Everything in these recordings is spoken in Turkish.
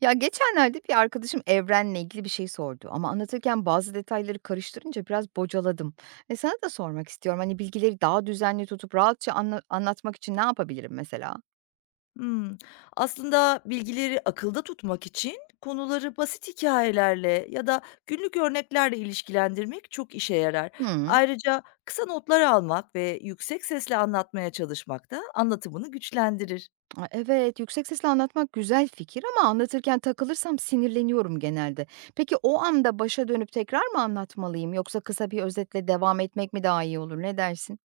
Ya geçenlerde bir arkadaşım evrenle ilgili bir şey sordu ama anlatırken bazı detayları karıştırınca biraz bocaladım. E sana da sormak istiyorum. Hani bilgileri daha düzenli tutup rahatça anlatmak için ne yapabilirim mesela? Hımm. Aslında bilgileri akılda tutmak için konuları basit hikayelerle ya da günlük örneklerle ilişkilendirmek çok işe yarar. Hı, Ayrıca kısa notlar almak ve yüksek sesle anlatmaya çalışmak da anlatımını güçlendirir. a, evet, yüksek sesle anlatmak güzel fikir ama anlatırken takılırsam sinirleniyorum genelde. Peki o anda başa dönüp tekrar mı anlatmalıyım yoksa kısa bir özetle devam etmek mi daha iyi olur? Ne dersin?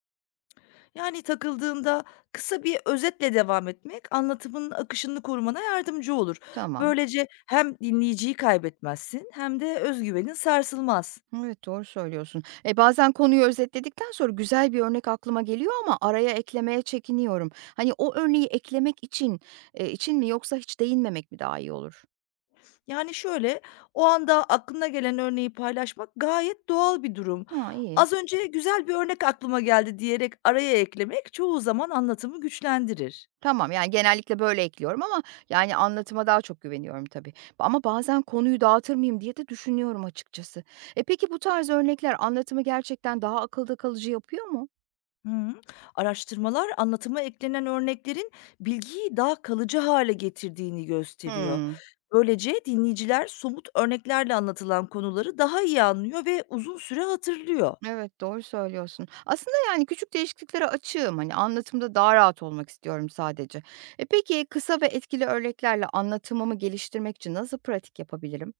Yani takıldığında kısa bir özetle devam etmek anlatımın akışını korumana yardımcı olur. Tamam. Böylece hem dinleyiciyi kaybetmezsin hem de özgüvenin sarsılmaz. Evet, doğru söylüyorsun. E, bazen konuyu özetledikten sonra güzel bir örnek aklıma geliyor ama araya eklemeye çekiniyorum. Hani o örneği eklemek için için mi yoksa hiç değinmemek mi daha iyi olur? Yani, şöyle, o anda aklına gelen örneği paylaşmak gayet doğal bir durum. Ha, iyi. "Az önce güzel bir örnek aklıma geldi." diyerek araya eklemek çoğu zaman anlatımı güçlendirir. Tamam yani genellikle böyle ekliyorum ama yani anlatıma daha çok güveniyorum tabii. Ama bazen konuyu dağıtır mıyım diye de düşünüyorum açıkçası. E peki bu tarz örnekler anlatımı gerçekten daha akılda kalıcı yapıyor mu? Hı. Araştırmalar anlatıma eklenen örneklerin bilgiyi daha kalıcı hale getirdiğini gösteriyor. Hmm. Böylece dinleyiciler somut örneklerle anlatılan konuları daha iyi anlıyor ve uzun süre hatırlıyor. Evet, doğru söylüyorsun. Aslında, yani, küçük değişikliklere açığım. Hani, anlatımda daha rahat olmak istiyorum sadece. E, peki kısa ve etkili örneklerle anlatımımı geliştirmek için nasıl pratik yapabilirim?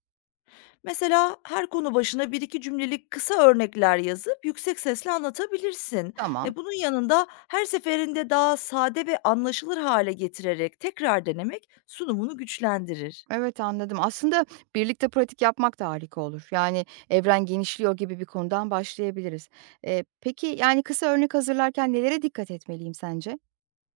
Mesela her konu başına bir iki cümlelik kısa örnekler yazıp yüksek sesle anlatabilirsin. Tamam. Bunun yanında her seferinde daha sade ve anlaşılır hale getirerek tekrar denemek sunumunu güçlendirir. Evet, anladım. Aslında birlikte pratik yapmak da harika olur. Yani, "Evren genişliyor." gibi bir konudan başlayabiliriz. Peki, yani, kısa örnek hazırlarken nelere dikkat etmeliyim sence?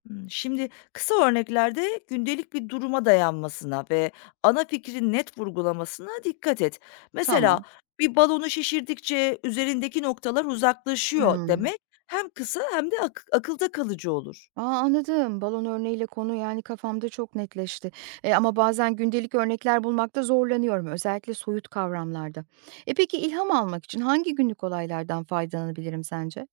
Hmm. Şimdi kısa örneklerde gündelik bir duruma dayanmasına ve ana fikrin net vurgulamasına dikkat et. Mesela Tamam. bir balonu şişirdikçe üzerindeki noktalar uzaklaşıyor Hıı. demek hem kısa hem de akılda kalıcı olur. A, anladım. Balon örneğiyle konu, yani, kafamda çok netleşti. Ama bazen gündelik örnekler bulmakta zorlanıyorum, özellikle soyut kavramlarda. E, peki ilham almak için hangi günlük olaylardan faydalanabilirim sence?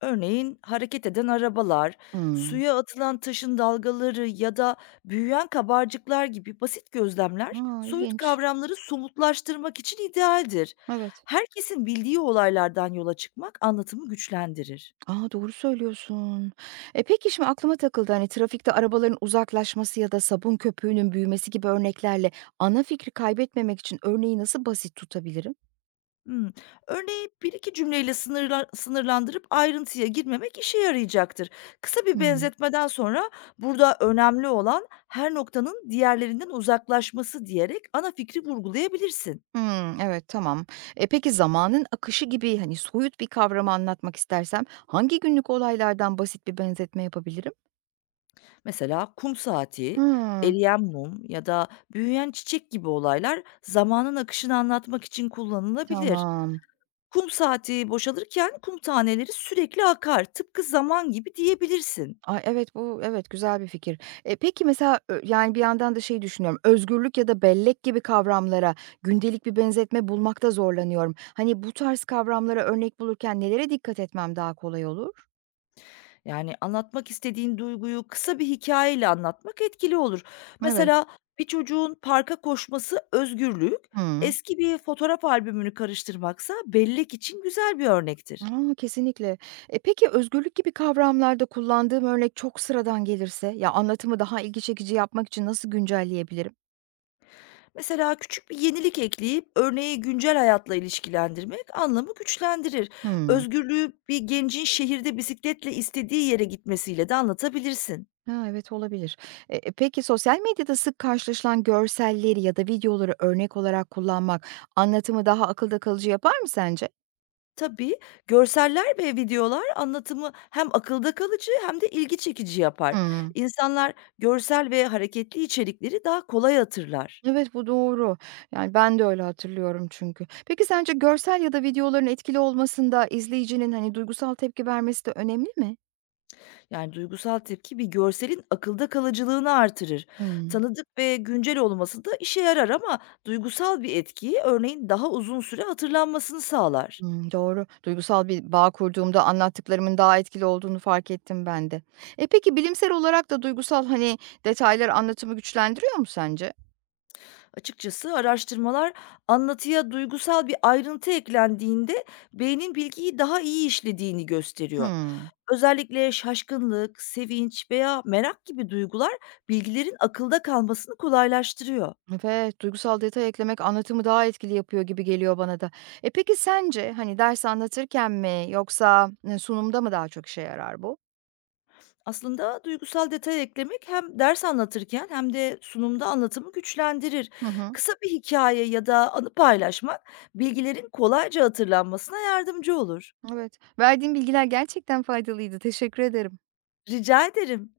Örneğin hareket eden arabalar, Hmm. suya atılan taşın dalgaları ya da büyüyen kabarcıklar gibi basit gözlemler A, soyut ilginç. kavramları somutlaştırmak için idealdir. Evet. Herkesin bildiği olaylardan yola çıkmak anlatımı güçlendirir. A, doğru söylüyorsun. E, peki şimdi aklıma takıldı, hani, trafikte arabaların uzaklaşması ya da sabun köpüğünün büyümesi gibi örneklerle ana fikri kaybetmemek için örneği nasıl basit tutabilirim? Hmm. Örneği bir iki cümleyle sınırlandırıp ayrıntıya girmemek işe yarayacaktır. Kısa bir Hıı. benzetmeden sonra burada önemli olan her noktanın diğerlerinden uzaklaşması diyerek ana fikri vurgulayabilirsin. Hımm, evet, tamam. E, peki zamanın akışı gibi, hani, soyut bir kavramı anlatmak istersem hangi günlük olaylardan basit bir benzetme yapabilirim? Mesela kum saati, Hımm, eriyen mum ya da büyüyen çiçek gibi olaylar zamanın akışını anlatmak için kullanılabilir. tamam. Kum saati boşalırken kum taneleri sürekli akar, tıpkı zaman gibi diyebilirsin. Ay, evet, bu evet, güzel bir fikir. E, peki mesela, yani, bir yandan da şey düşünüyorum, özgürlük ya da bellek gibi kavramlara gündelik bir benzetme bulmakta zorlanıyorum. Hani, bu tarz kavramlara örnek bulurken nelere dikkat etmem daha kolay olur? Yani anlatmak istediğin duyguyu kısa bir hikayeyle anlatmak etkili olur. Evet. Mesela bir çocuğun parka koşması özgürlük, Hıı. eski bir fotoğraf albümünü karıştırmaksa bellek için güzel bir örnektir. A, kesinlikle. E, peki özgürlük gibi kavramlarda kullandığım örnek çok sıradan gelirse, ya, anlatımı daha ilgi çekici yapmak için nasıl güncelleyebilirim? Mesela küçük bir yenilik ekleyip örneği güncel hayatla ilişkilendirmek anlamı güçlendirir. Hımm. Özgürlüğü bir gencin şehirde bisikletle istediği yere gitmesiyle de anlatabilirsin. Ha, evet olabilir. E e, peki sosyal medyada sık karşılaşılan görselleri ya da videoları örnek olarak kullanmak anlatımı daha akılda kalıcı yapar mı sence? Tabii görseller ve videolar anlatımı hem akılda kalıcı hem de ilgi çekici yapar. Hımm. İnsanlar görsel ve hareketli içerikleri daha kolay hatırlar. Evet, bu doğru. Yani, ben de öyle hatırlıyorum çünkü. Peki sence görsel ya da videoların etkili olmasında izleyicinin, hani, duygusal tepki vermesi de önemli mi? Yani, duygusal tepki bir görselin akılda kalıcılığını artırır. Hımm. Tanıdık ve güncel olması da işe yarar ama duygusal bir etkiyi örneğin daha uzun süre hatırlanmasını sağlar. Hımm, doğru. Duygusal bir bağ kurduğumda anlattıklarımın daha etkili olduğunu fark ettim ben de. E, peki bilimsel olarak da duygusal, hani, detaylar anlatımı güçlendiriyor mu sence? Açıkçası araştırmalar anlatıya duygusal bir ayrıntı eklendiğinde beynin bilgiyi daha iyi işlediğini gösteriyor. Hımm. Özellikle şaşkınlık, sevinç veya merak gibi duygular bilgilerin akılda kalmasını kolaylaştırıyor. Evet, duygusal detay eklemek anlatımı daha etkili yapıyor gibi geliyor bana da. E, peki sence, hani, ders anlatırken mi yoksa, sunumda mı daha çok işe yarar bu? Aslında duygusal detay eklemek hem ders anlatırken hem de sunumda anlatımı güçlendirir. Hı hı. Kısa bir hikaye ya da anı paylaşmak bilgilerin kolayca hatırlanmasına yardımcı olur. Evet. Verdiğin bilgiler gerçekten faydalıydı. Teşekkür ederim. Rica ederim.